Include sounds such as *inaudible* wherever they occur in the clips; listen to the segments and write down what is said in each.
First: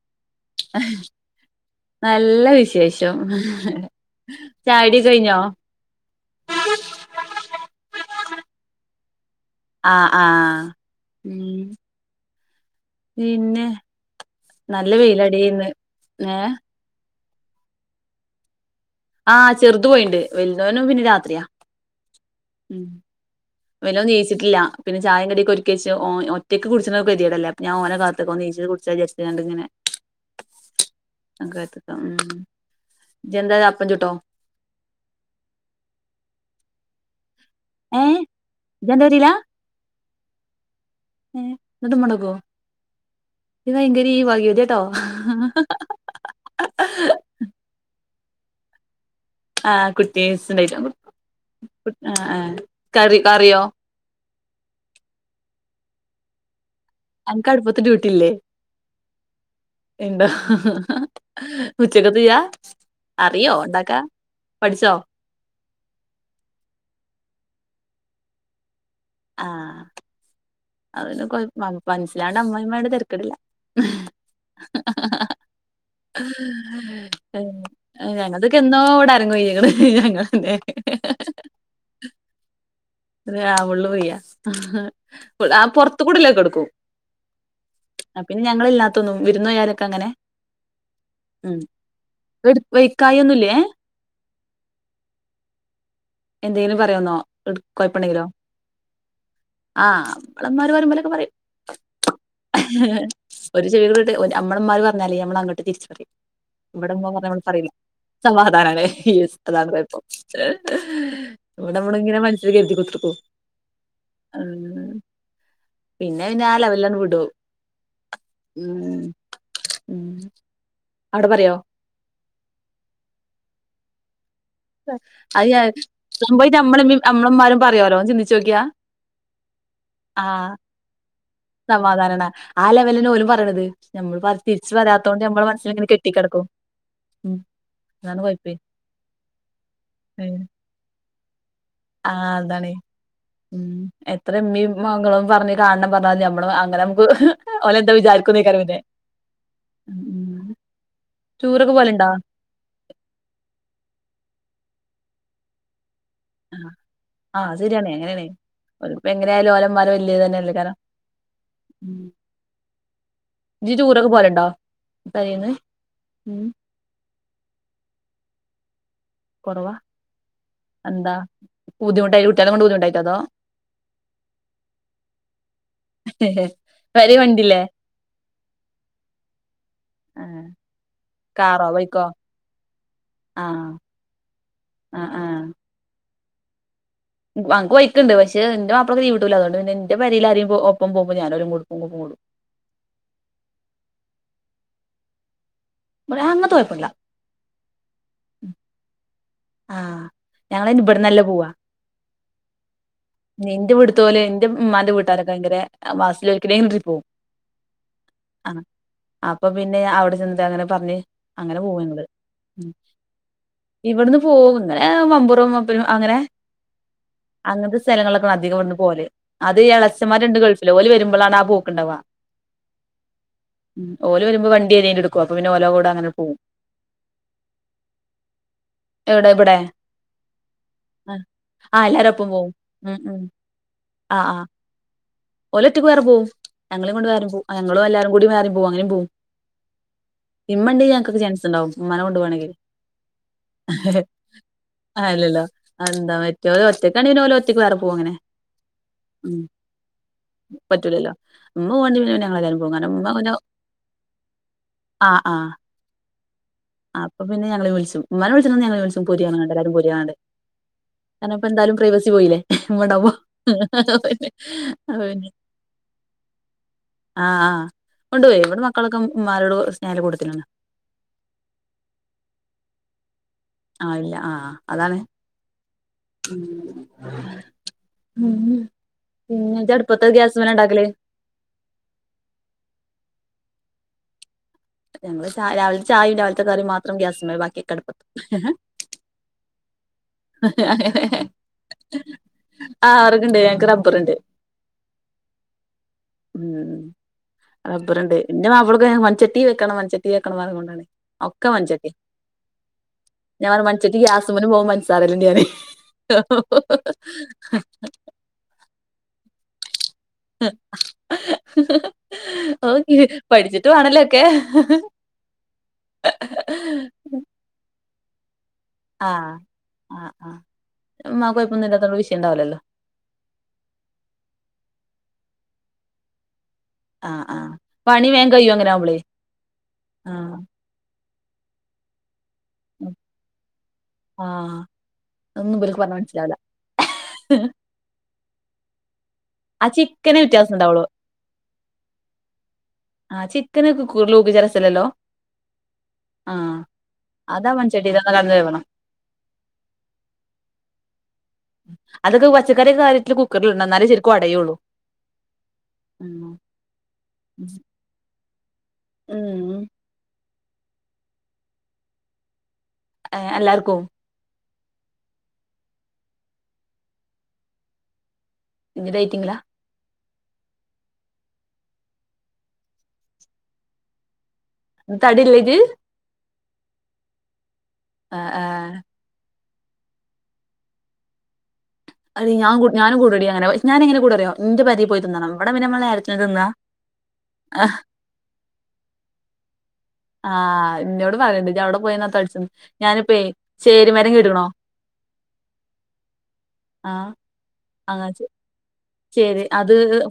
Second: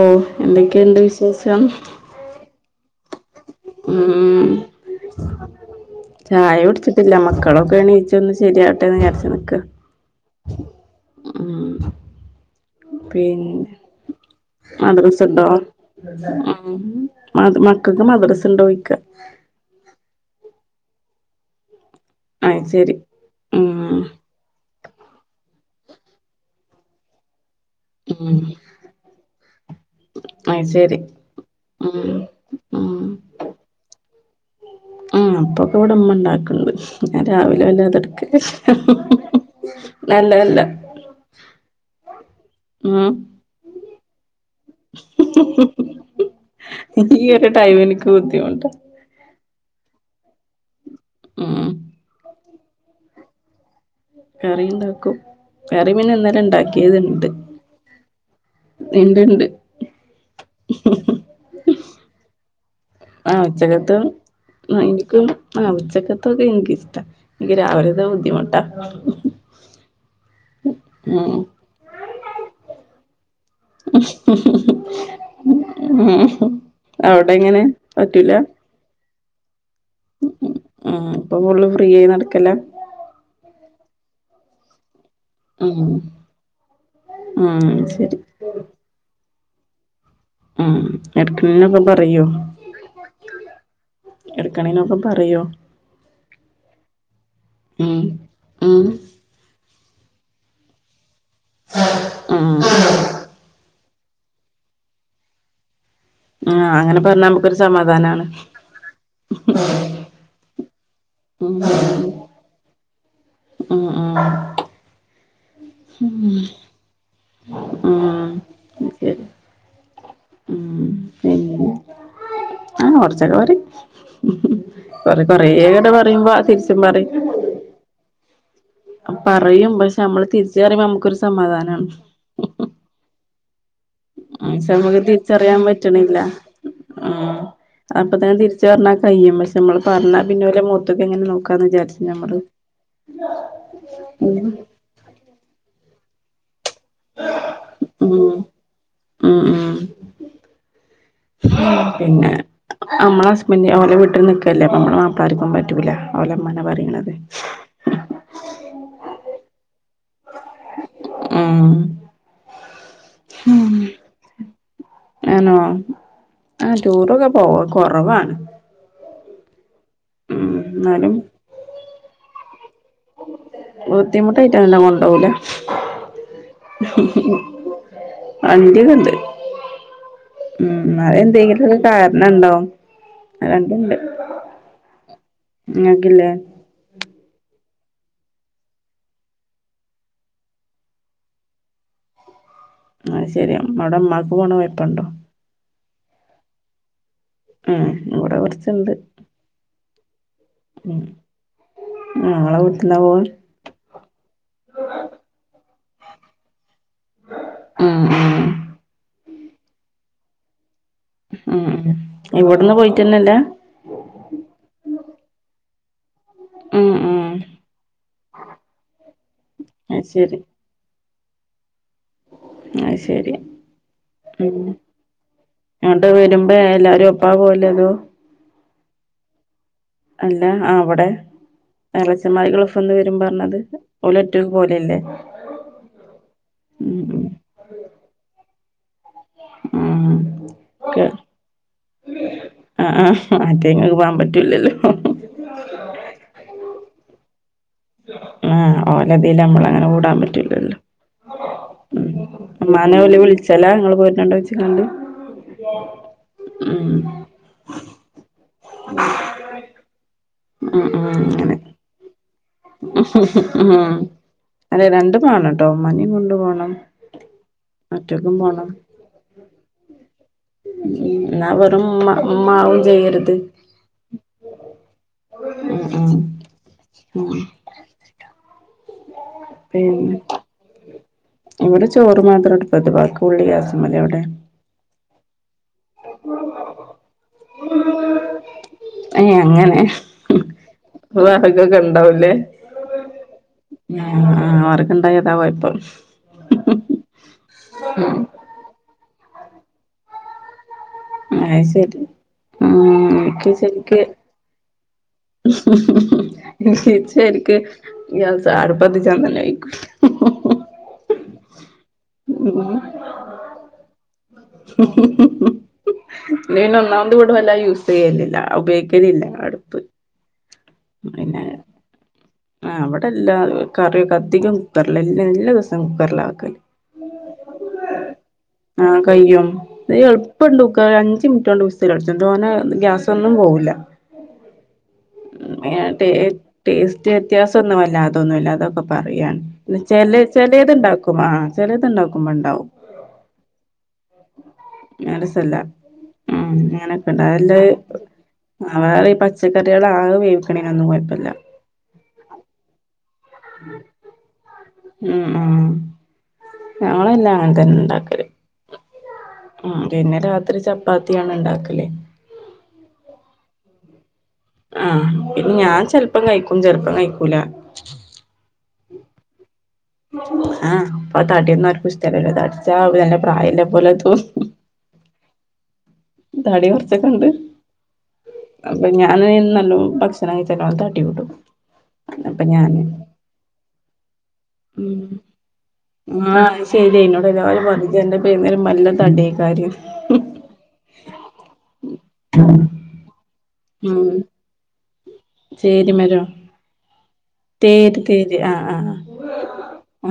ഓ എന്തൊക്കെയുണ്ട് വിശേഷം നല്ല വിശേഷം ഷം ഉം ചായ കുടിയൊക്കെ കഴിഞ്ഞോ ചായ കുടിച്ചിട്ടില്ല മക്കളൊക്കെ എണീച്ച് വന്ന് ശരിയാവട്ടെന്ന് വിചാരിച്ച് നിക്ക ആഹ് ആഹ് ഉം പിന്നെ നല്ല വെയിലടി മദ്രസ്സണ്ടോ ഇന്ന് ഏഹ് ഉം മ മക്കൾക്ക് മദ്രസ് ഉണ്ടോയി ആ ചെറുതു പോയിണ്ട് വലിതവന് പിന്നെ രാത്രിയാ ആ ശരി ഉം വെലിയവൻ ജയിച്ചിട്ടില്ല പിന്നെ ചായ കടിയെക്ക ഒരുരിക്കക്ക ഒറ്റക്കക്ക് കുടിച്ചൊക്കെ ഗതിയടല്ലേ ഞാൻ ഓനെ കാത്ത് ഉം വന്ന് *unintelligible* കുടിച്ച ജരിച്ചട്ടണ്ട് ഇങ്ങനെ അത് ശരി അ ഉ ഉം എന്ത ഉം ജനതയെ അപ്പം ചുട്ടോ ഉ അപ്പൊക്കെ ഇവിടെമ്മ ഇണ്ടാക്കണ്ട് ഞാൻ രാവിലെ ഏഹ് വല്ലാതെടുക്ക ഇജ്ജന്റെ നല്ല നല്ല ഏ ഇട്ട മുടക്കുവോ ങ്കരി ഇവക ഈ ഒരു ടൈം എനിക്ക് ബുദ്ധിമുട്ട ആ കുട്ടീ ഉം കറി കറിയോ കറി ഉണ്ടാക്കും കറി മന്നെ അന്നേരം ഉണ്ടാക്കി ആൻ കാടുപ്പത്തിൽ ഇട്ടില്ലേ ഉണ്ട് ഉണ്ട് എന്താ ഉച്ചക്കത്തെയാ ആഹ് ഉച്ചകത്ത് എനിക്കും ആ ഉച്ചക്കത്തൊക്കെ എനിക്കിഷ്ടം എനിക്ക് രാവിലെത്തെ ബുദ്ധിമുട്ടാ ആ അതിന് ഉം കൊ മനസ്സിലാണ്ട് അമ്മായി അമ്മയോട് തരക്കേടില്ല ഉം അവിടെ എങ്ങനെ പറ്റൂല ഞങ്ങതൊക്കെ എന്നോ എവിടെ അരങ്ങുവയിക്ക്ണു ഞങ്ങള് ഉം ഇപ്പൊ ഫുള്ള് ഫ്രീ ആയി നടക്കല അ വള്ളവയ്യാ ആ ഉം പുറത്തു കൂടില്ലേ കൊടുക്കും ഉം ശരി പിന്നെ ഞങ്ങളൾ ഇല്ലാത്തൊന്നും വിരുന്നുകാരൊക്കെ അങ്ങനെ ഉ ഉം എടക്കണൊക്കെ പറയുവോ എടു വൈക്കായൊന്നുല്ലേ എടുക്കണീനൊക്കെ പറയോ എന്തെങ്കിലും പറയാന്നോ എ ഉം കോയപ്പുണ്ടെങ്കിലോ ഉം ആഹ് നമ്മളന്നരു പറയും പോലൊക്കെ പറയും ഉം ഒരു ചെടികട്ട് അമ്മളന്മാര് പറഞ്ഞാലേ നമ്മള അങ്ങോട്ട് തിരിച്ചു പറയും ആ ഇവിടെ അങ്ങനെ പറഞ്ഞാ ഉമ്മ നമുക്കൊരു പറയില്ല സമാധാനാണ് സമാധാനല്ലേ എസ് ഈഅതാണ് കെഴപ്പം ഉ *unintelligible* ഉ പിന്നെന്നാല വല്ലാം വിടെ ആഹ് അത് ഉം ശരി ഉം ഉം അവിടെ പറയോ പിന്നെ കുറച്ചെക്ക പറയും കൊറെ അത് ഞാൻ കൊറേങ്ങട് പറയുമ്പോ തിരിച്ചും സംഭവട്ട്മ്മള പറയും അമ്മളമാരും പറയാലോ ചിന്തിച്ച നോക്കിയാ പറയും പക്ഷെ നമ്മള് തിരിച്ചറിയുമ്പോ നമക്ക് സമാധാനമാണ് ആ ലെവലിനന് ഓന് പറയണത് പക്ഷെ നമ്മൾതിരിച്ച് വരാത്തത കൊണ്ട് നമ്മടെ മനസ്സിൽ ഇങ്ങനെ കെട്ടിക്കിടക്കും ആ ഉം അതാണ് കൊഴപ്പേ അപ്പത്തന്നെതിരിച്ച് പറഞ്ഞ കഴിയു പക്ഷേ നമ്മള് പറഞ്ഞാൽ പിന്നെ അവര് മുഖത്ത്ക്ക് എങ്ങനെ നോക്കായെന്ന് വിചാരിക്കും ആ അതാണ് ഉം എത്ര ഉം ഉമ്മീയും മകളും പറഞ്ഞ് കാണണം പറഞ്ഞാൽ മതി നമ്മള നമുക്ക് ഓലെ എന്താ ഉം വിചാരിക്കും *unintelligible* ഉം ഉം ടൂറൊക്കെ പോവല്ണ്ടോ പിന്നെ നമ്മള ഹസ്ബൻ്റ് ഓലെ വീട്ടിൽ നിൽക്കല്ലെ നമ്മളെ മാപ്പളാർക്ക് പറ്റൂലാ ആ അത് ശരിയാണ് എങ്ങനെയാലും ഒലമ്മാര് വല്ലി തന്നല്ലെ വിളിച്ചതയാരാ ഉം *unintelligible* ആണോ ആ ടൂറൊക്കെ കൊറവാ കൊറവാ ഉം എന്നാലും ബുധിുട്ടാല കൊണ്ട്ണ്ടായി *unintelligible* ബുദ്ധിമുട്ടായിട്ടല്ല കൊണ്ടാവൂല പെരേ വണ്ടില്ലേ വണ്ടിയൊക്കെണ്ട് ആഹ് ഉം അതെന്തെങ്കിലും കാറോ ഒരു ബൈക്കോ കാരണം ഉണ്ടാവും ആഹ് ആഹ് നിങ്ങൾക്കില്ലേ അ ഞങ്ങൾക്ക് ബൈക്ക് ണ്ട് പക്ഷേ ഇൻ്റെ മാപ്പളക്ക് ലീവ ട്ടൂലാ അതോണ്ട് പിന്നെ ഇൻ്റെ പെരയില്ആരെങ്കിലും ഒപ്പം പോവുമ്പോ ഞാൻ ഓലപ്പം കൂടെ പോവും ആഹ ശെരി അമ്മടെ അമ്മാക്ക് പോണോണ്ട് കൊയ പൊണ്ടേ ഇവിടെഅങ്ങനത്തെ കുഴപ്പമില്ല ഉം ഇവിടെ കൊറച്ച്ണ്ട് ആഹ ഞങ്ങള ഉം ഇവിടന്നല്ല പോവാ ഞങ്ങളെ വീട്ട്ന്നാ പോവ എൻ്റെ വീട്ട്ത്തോല് ഇൻ്റെ ഇമ്മാൻ്റെ വീട്ടാരക്കെ ഭയങ്കര വാസ *unintelligible* ഉ ഉ അപ്പൊ പിന്നെ അവിടെ ചെന്നിട്ട് അങ്ങനെ പറഞ്ഞ് അങ്ങനെ ഉം ഉം പോവുന്നുണ്ട് ഇവിട്ന്ന് പോയിട്ടന്നെല്ല ഇവിന്ന് അങ്ങനെ മമ്പുറം മ അങ്ങനെ ഉം ഉം അങ്ങനത്തെ സ്തലങ്ങളിലൊക്കെ അധികം ഇവിട്ന്ന് പോകല് അത് എള ചുൻമാ ര്ണ്ട് ഗൾഫില്ഓല്‌വരുമ്പോ ഇപളാണ് ആ പോ കുണ്ടാവുക അത് ശരി ഉ വണ്ടി ഏതേലും എടുക്കും അപ്പൊ പിന്നെ ഓലെ കൂടെ അങ്ങട്ട് അങ്ങനെ പോവും വരുമ്പോ എല്ലാരും ഒപ പോകല് അതോ ഉം *inaudible* എവിടെ ഇബ്ടെ അല്ല ആ അവിടെ എല്ലാരും ഒപ്പം പോവും ഇളച്ചമാരികള ഉം ഗൾഫ്ന്ന്വരുമ്പ ഉം എന്ന്പറഞ്ഞത് ഒലു റ്റക്ക് പോലല്ലേ ഓലറ്റക്ക് വേറെ പോകും ഞങ്ങളൊണ്ട് ഞങ്ങള് എല്ലാരും കൂടി വേറി പോ അങ്ങനും പോവും ഉം ഉം ഇമ്മണ്ടങ്കിൽ കേ ഞങ്ങൾ കൊക്കെ ചാൻസുണ്ടാകും ഇമ്മാനെ കൊണ്ടാ കാണെങ്കിൽ ആഹ് ആഹ് മറ്റേ ഇങ്ങക്ക് പോകാൻ പറ്റൂലല്ലോ അല്ലല്ലോ എന്ത മറ്റോല് ഒറ്റക്കാണെങ്കി ഒാല് ഒറ്റ ഒറ്റക്ക് വേറെ പോവങ്ങനെ ആഹ് ഓലതീല് ഉം നമ്മളങ്ങനെ കൂടാൻ പറ്റൂലല്ലോ ഉമ്മ ഉം പോരുന്നുണ്ടെങ്കിൽ പിന്നെ ഞങ്ങൾ ഉമ്മാനെ ഒല് വിളിച്ചലാനിങ്ങൾ പോരുന്നുണ്ടോ ചോദിച്ച് ങ്ങാണ്ട് ആഹ് ആഹ് അപ്പൊ പിന്നെ ഞങ്ങള് വിളിചും ഇമ്മനെ വിളിച്ച് ണഞങ്ങളെ വിളിച്ചും പോരിം എല്ലാരും പോരിങ്ങാണ്ട് ഉം ഉം ഞാനപ്പോ അങ്ങനെ എന്തായാലും പ്രൈവസി പോയില്ലേ വടപോ ഉം അതെ രണ്ടും അതന്നെ വാണട്ടോ ഉമ്മാനിം കൊണ്ട് പോണം ആഹ് ആഹ് കൊണ്ട് ഒറ്റക്കും പോയി ഇവിടെ പോണം മക്കളൊക്കെ മമരോട് സ്നോന കൊടുത്തിലാണ് എന്നാ വറ ഉമാ ഉമ്മാവും ചെയ്യും ആ ഇല്ല ആഹ അതാണ് ഉം ഉം ഉം ഉം ഇജ് അടുപ്പത്താ പിന്നെ ഗ്യാസ് മല ഉണ്ടാക്കല് ഇവിടെ ചോറ് മാത്രം അടുപ്പത്ത് ബാക്കി ഫുള്ളും ഗ്യാസ് മല് ഞങ്ങള് ച രാവിലെത്തെ ചായി രാവിലെ ത്തെക്കറിം മാത്രം ഗ്യാസ് മേല് ബാക്കിയൊക്കെ അടുപ്പത്ത് ഏ അങ്ങനെ അങ്ങനെ വറക് ഒക്കെ ഉണ്ടാവുല്ലേ ആഹ് അവർക്കുണ്ട് ഞങ്ങക്ക് റബ്ബറുണ്ട് ആ വെറക് ഉണ്ടായാൽഅതാ കൊയപ്പം ഉം ഇബടണ്ട് എൻ്റെ മാപ്പിളക്ക് മൺചട്ടിൽ വെക്കണം മൺചട്ടില് വെക്കണംന്നറിഞ്ഞോണ്ടാണ് വെക്കണം പറഞ്ഞ് കൊണ്ടാണ് അത് ശരി ഉ ഞാൻ എനിക്ക് പറഞ്ഞു മൺചട്ടി ശരിക്ക് ഗ്യാസുമ്മലും പോകും പഞ്ചസാരയിലും ഞാന് ീച്ച എക്ക് ഞ സാറ് പതിിച്ചാ തന്നെയിക്ക *unintelligible* ഉം പഠിച്ചിട്ട് വേണല്ലേ ഒക്കെ ഇന്ന ഒന്നാമത് കൂട വല്ല യൂസ് ചെയ്യലില്ല ഉപയോഗിക്കലില്ല അടുപ്പ് ആ് കോയിപ്പന്നില്ലല്ലാത്ത വിം ആ അവിടെല്ലാ കറിയൊക്കെ അധികം കുക്കറില എല്ല എല്ലാ ദിവസം കുക്കറില ആക്കല് ആഹ് ആഹ് പണി വേഗം കഴിയും അങ്ങനെ ആഹ ആവുമ്പളേ കഴും അ ആഹ് എളുപ്പംണ്ട്ക്ക ണ്ട് വിസ ല ടിക്കു ോനെ ഗ്യാസ ഒന്നും പോവില്ല ആഹ് അതൊന്നും ഇവർക്ക് പറഞ്ഞാ മനസ്സിലാവില്ല ടേസ് ടേസ് ഗ്യാസൊന്നു വല്ലാതെഅതന്നുമല്ല അതെ പറയൻ ആ ച ചിക്കനെ വ്യത്യാസം ഉണ്ടാവുള്ളൂ ചിലത്ണ്ടാക്കും ആ ചിലത്ണ്ടാക്കുമ്പോ ഉണ്ടാവും ആഹ ചിക്കനൊക്കെ കു ലൂപ്പിിച്ചരസല്ലല്ലോ ഉ അങ്ങനെയൊക്കെണ്ട് അല്ല കടന്ന് വേവണം വേറെ ഈ പച്ചക്കറികള ആകെ വേവിക്കണനൊന്നും കുഴപ്പമില്ല അതൊക്കെ പച്ചക്കറിിയെ കാര്യത്തിൽ കുക്കറിലുണ്ട എന്നാലേ ശരിക്കും ഉടയുള്ളൂ ഉം ഉം ഉം ഞങ്ങളെല്ലാം അങ്ങനെ തന്നെ ഉണ്ടാക്കരു പിന്നെ അത്ര ചപ്പാത്തിയാണ് ഉണ്ടാക്കലേ ഏ എല്ലാർക്കും ആഹ പിന്നെ ഞാൻ ചെിലപ്പം കഴിക്കും ചെിലപ്പം കഴിക്കൂല ഇതൈറ്റിങ്ങളാ ആഹ് അപ്പൊ തടിയന്ന ഒരു പുസ്തല്ലല്ലോ തടിച്ച തെ പ്രായല്ലെ പോലെതക്ക് സി സ് തടില്ലേ ഇജ്ജ് തടി കുറച്ചൊക്കെ ഉണ്ട് ആ ആ അപ്പൊ ഞൻ ഭക്ഷ കത്ത് അട്ടി വിട്ടു അ ഞഞാനും കൂടടി അനെ ഞാന എങ്ങന കൂടെ അറോ നിന്റെ പരി പോയി തിന്ന നമ്മടെെ ആഹ ശരിായിതിനോട് എല്ലാവരും മതി എ പുന്ന ഒരു നല്ല തടിയ കാര്യം ആഹ് എന്നന്നോട് പറയണ്ട് ഇ അവിടെ പോയിെന്ന തളിച്ച ഞാനിപ്പ ചേരിമരം ക കേടുക്കണോ ശരി മരോ ആ തര് ആ തേരി ആഹ ആഹ് ശരി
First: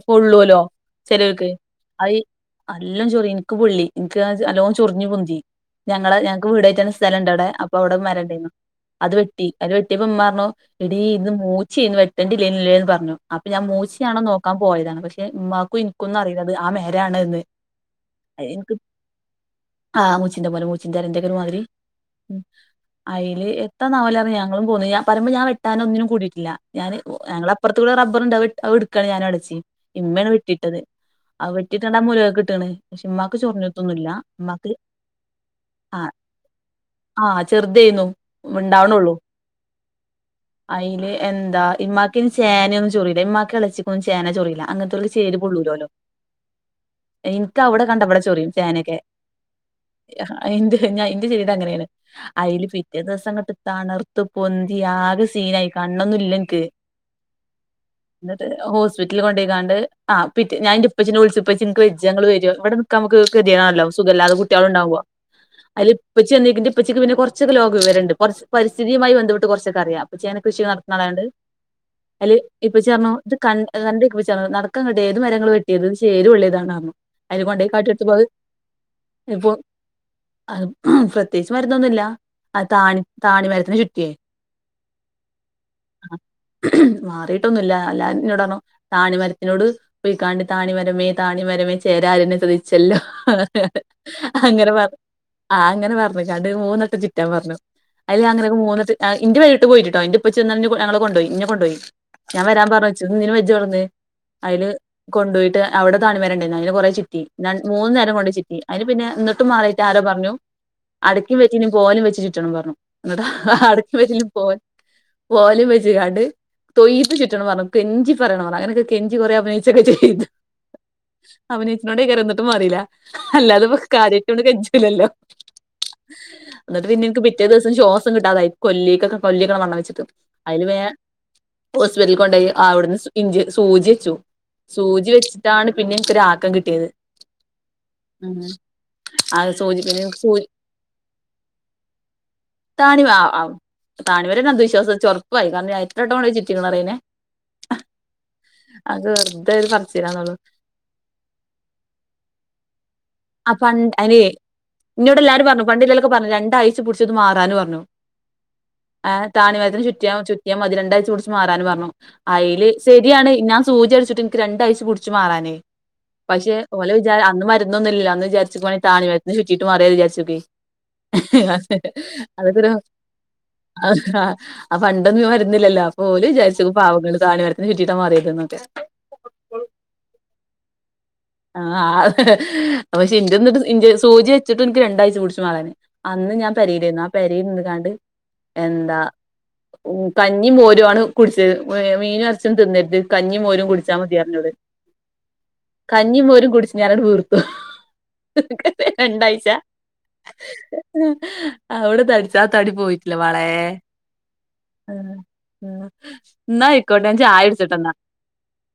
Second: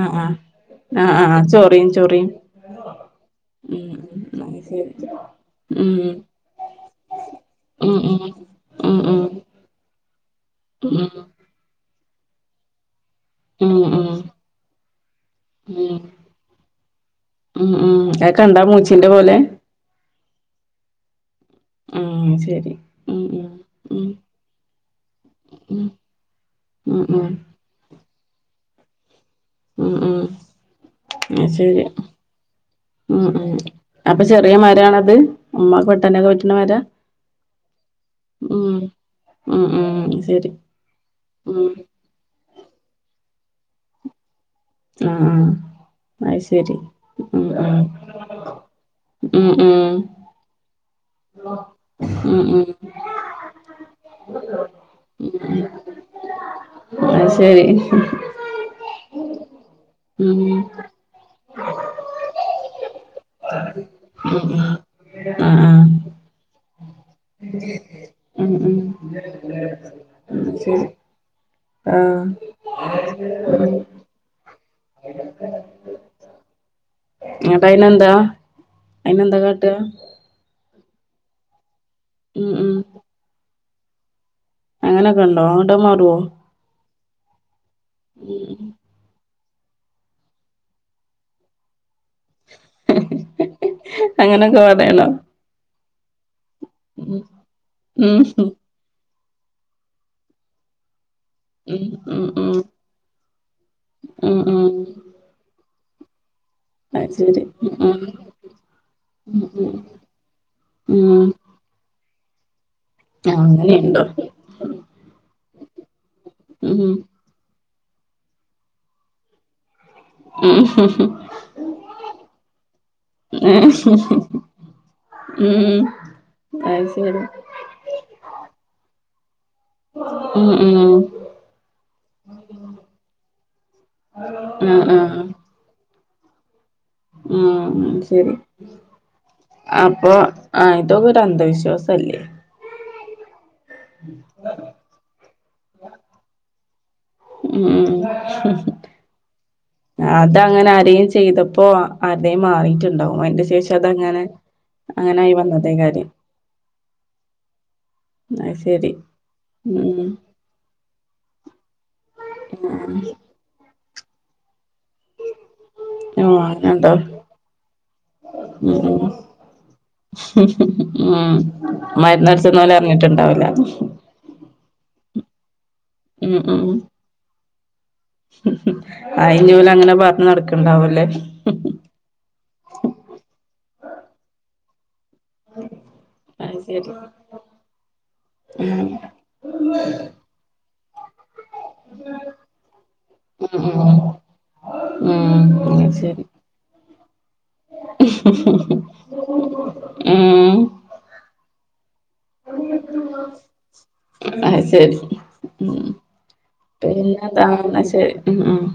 ആഹ് ആഹ് ആഹ് ആഹ് ചെിലർക്ക് ചൊറിയും അത് ചൊറിയും എല്ലാം ചൊറി എനിക്ക് പൊള്ളി ഉം എനക്ക് ഉം അത് അല്ലോ ശരി ചൊറിഞ്ഞഞ് പൊന്തി ഉം ഞങ്ങള് ഞങ്ങക്ക് വീട കഴ തുന്ന സ്ഥലംുണ്ട് അവിടെ അപ്പൊ അവിടെ ഉം ഉം മരണ്ടു ഉം അത് ഉം വെട്ടി അത് വെട്ടിയപ്പ എമാ പറഞ്ഞോ ഇട ഉം ഇന്ന് മൂച്ചി ഇന്ന് വെട്ടേണ്ടല്ലേല്ലേന്ന് പറഞ്ഞു അപ്പൊ ഞാൻ ഉം ഉം മൂച്ചിയാണോ നോക്കാൻ പോയതാണ് പക്ഷെ ഉമ്മാക്കും ഉം എനിക്കൊന്നും അറിയല്ലത് ആ മേരാണ് എന്ന് ഉം ഉം അതൊ ക കണ്ടാ മൂച്ചിന്റെ പോലെ ആഹ്ൂച്ചിന്തമാ മച്ചിന്ത എന്തൊക്കെും മാതിരി ഉം ശരി ഉം അയില് ഉം ഉം എത്താന്നാവലറ ഞങ്ങളും പോന്ന ഞ പറമ്പോ ഞാൻ വെട്ടാന ഉം ഒന്നിനും കൂടിട്ട ഞ ഉം ഞങ്ങളപ്പുറത്ത കൂ റബ്ബുണ്ടാവ എടുക്കയാണ് ഞാനട ഉം ഉം ഉം ഇമ്മന വിട്ടിട്ടത് അ അത് വെട്ടിട്ട് ശരി രണ്ട മൂലക്കെ കിട്ടാണ് പക്ഷെ ഉം ഉമ്മാക്ക് ഉം ചൊറഞ്ഞത്തൊന്നുമില്ല ഉമ്മാക്ക് ആഹ െ പറ്റണേരാ ആഹ ചെറുതായിന്നും ഉണ്ടാവണള്ളൂ ഉം ഉം ശരി അയില് എന്താ ഉം ഇമമാക്കിന് ശേനൊന്നും ചോറി ഉ്മാക്ക കളിച്ചിക്ക ചോ ചൊറയി അങ്ങനത്തെ ചേരു ആഹ് പൊള്ളൂലല്ലോ ആഹ് അത് ശരി ഉം എനിക്ക അവിടെ കണ്ടവിടെ ചോറിയും ചേനൊക്കെ ഉം ഉം ഞാൻ ഇന്റെ ചെടീട് അങ്ങനെയാണ് ഉം ഉം അയിൽ ഉം പിറ്റേ ദിവസംങ്ങട്ട് തണർത്ത പൊന്തി ആകെ സീന ആായി കണ്ണൊന്നും ഇല്ലക്ക് അ ശരി എന്നിട്ട് ഹോസ്പിറ്റല കൊണ്ടേക്ക ആ ഉം പി ഉം ഞാൻന്റെ ഇപ്പെ വിളിച്ചപ്പച്ച എനിക്ക് വെജഞങ്ങള്ൾ വര ഇവിടെ നി നമുക്ക് ്യണല്ല സഖല്ല അത ഉം കുട്ടികള ഉണ്ടാവുക ആഹ് ആഹ് അതില് ഇപ്പച്ച ചിി് ഇപ്പച്ചക്ക് പിെ കുറച്ചൊെ ലോം വിവരണ്ട് കുറച്ച് ഉം ഉം പരിസ്ഥിതിുമായി ബന്ധപ്പെട്ട് കുറച്ചൊക്ക അറിയാം പപ്പേ കൃഷി നടത്തുന്നളണ്ട് ആഹ ഇപ്പൊ ചേർന്ന ഇത് ക കണ്ട ഇപ്പ ചേർ നടക്കാ ക കേട്ടെ ഏത് മരങ്ങള് വെട്ടിയത് ശേരുവള്ളതാണ്ു അതിൽ കൊണ്ടയി കാട്ട എടുത്തു എന്നിട്ടയിനെന്താ പോത് അയിനെന്താ ഇപ്പൊ കാട്ടാ പ്രത്യേകിച്ച് മരുന്നൊന്നുമില്ല ഉം താണി താണി മരത്തിന് ചുറ്റിയേ അങ്ങനെയൊക്കെ ഉണ്ടോ ട്ട മാറുവോ മാറിയിട്ടൊന്നുമില്ലല്ല അല്ലാ ഇോടണോ ഉം താണിമ ോട് പോയിാി താണിമരമേ താണിമരമേ ചേര ിച്ചല്ലോ അങ്ങനൊക്കെ അങ്ങനെ പറ പറയണം ആ അങ്ങനെ പറഞ്ഞ രണ്ട് മൂന്നെട്ട് ഉം ചിറ്റാൻ പറഞ്ഞു ഉം അതില് അങ്ങനെയൊക്കെ മൂന്നെട്ട് ആ ഇന് വഴിട്ട പോയിട്ടോ ഇന്റെ ഇപ്പ ചെന്ന ഞങ്ങള് കൊണ്ടപോയി ഇെ കൊുപോയി ഉം ഉം ഞാൻ ഉം വരാൻ പറഞ്ഞ വച്ചി നിീന് വെജ് പറന്ന് ഉം ഉം അതില് ഉം കൊണ്ടു പോോയിട്ട് അവിടെ താണി വരണ്ട അന് കൊറെ അത് ചിറ്റി ശരി ഉം മൂന്നു ഉം നേരം കൊണ്ട് ചിറ്റി അതിന് പിന്നെ ഉം എന്നിട്ടും ഉം മാറിയിട്ട് ആരോ പറഞ്ഞു ഉം അടയ്ക്ക വെച്ചിനി പോല വെച്ചിട്ട് ച പറഞ്ഞു എന്നിട്ടാ അടക്ക അങ്ങനെയുണ്ടോ വരലും പോ പോലും വെച്ച കാണ്ട് ഉം തൊയ്പ്പ് ചുറ്റന്ന് പറഞ്ഞു കെഞ്ചി പറയണ പറു അങ്ങനൊക്കെ കെഞ്ചി കുറെ അഭിനയിച്ചൊക്കെ ചെയ്തു ഉം ഉം അവനേച്ചനോട് കറ എന്നിട്ടും മാറിയില്ല അല്ലാതെ കാര്യട്ടൊണ്ട് കെഞ്ചില്ലല്ലോ അത് എന്നിട്ട് പിന്നെ എനിക്ക് ശരി പിറ്റേ ദിവസം ശ്വാസം കിട്ടാതായി കൊല്ലിക്കൊക്കെ കൊല്ലിക്കള മണ്ണം വെച്ചിട്ട് ഉം അതില് വേ ഉം ഹോസ്പിറ്റല കൊണ്ട അവിടുന്ന് ഇഞ്ച സൂചി വെച്ചു ആഹ് സൂചി വെച്ചിട്ടാണ് പിന്നെ ആക്കം കി ആഹ ശരി ആ സൂചി പിന്നെ അപ്പൊ സൂ ആ ഇതൊക്കെ ഒരു അന്ധവിശ്വാസ അല്ലേ താണിവ താണിവരന്ന അന്ധവിശ്വാസം ഒറപ്പായി കാരണം എത്രോട്ടം കൊ ചുറ്റിക്ക്ണ അയിനേ ഉം വെറുതെ ഒരു പറച്ചിലാന്നുള്ളു അതങ്ങനെ ആരെയും ചെയ്തപ്പോ ആരുടെയും മാറിട്ടുണ്ടാവും അതിന്റെ ആ ശേഷം പണ്ട് അയിനെ അതങ്ങനെ ഇന്നോട് അങ്ങനായി എല്ലാരും പറഞ്ഞു പണ്ടല്ലൊ വന്നതേകാര്യം ലെക്കെ പറഞ്ഞു രണ്ടാഴ്ച പിടിച്ചു അത് മാറാനു പറഞ്ഞു അത് ശരി ആ താണിമത്തിന് ഉം ചുറ്റിയ ചുറ്റിയാ അതി രണ്ടായിച മാറാന് പറഞ്ഞു അയ്ല് ശരിയാണ് ഞാൻ സൂചി അടിച്ചിട്ട് എനിക്ക് രണ്ടാഴ്ച പുടിച്ച് മാറാനേ ഓഹ് പക്ഷെ ഓല അങ്ങനെണ്ടോ വിചാ അന്ന് മരുന്നൊന്നും ഇല്ലല്ലോന്ന് വിചാരിച്ചു ഉം പോവാണെ ഉം താണിന്ന് ചുറ്റിട്ട് മാറി വിചാരിച്ചക്ക് ഉം അ മരുന്നടിച്ചെന്ന് അതൊക്കൊരു ഓല് അറിഞ്ഞിട്ടുണ്ടാവില്ല ആ പണ്ടൊന്നും മരുന്നില്ലല്ലോ ഓല് ഉം ഉം വിചാരിച്ചു പാവങ്ങൾ താണി മരത്തിന് ചുറ്റിട്ടാ മാറിയതൊക്കെ അയിഞ്ഞൂല അങ്ങനെ പറഞ്ഞ നടക്കണ്ടാവുംല്ലേ ആഹ പക്ഷെ എന്റെ ന്നിട്ട് സൂചി വെച്ചിട്ട് എനിക്ക് രണ്ടാഴ്ച ടിച്ച മാറാന്‌ അന്ന് ഞാൻ അത് ശരി പരയിലായിരുന്നു ആ പര നിന്ന് കാണ്ട് ഉം എന്താ ഉ കഞ്ഞി *unintelligible* കുടിച്ചർ മീനും എർച്ചും തിന്നരുത് കഞ്ഞിയും മോരും ഉം കുടിച്ചാൽ ഉം മതി അറിഞ്ഞോല് ഉം അത് ശരി കഞ്ഞിയും മോരും കുടിച്ച് ഞാൻ അട് വീർത്തു രണ്ടാഴ്ച ഉം അവിടെ തടിച്ചാ തടി പോയിട്ടില്ല മാളേ അ ശരി ഉ ന്നാ ആയിക്കോട്ടെ ഞാൻ ചായ പിന്നെതാന്ന കുടിച്ചട്ടെന്നാ ശരി ഉ *inaudible*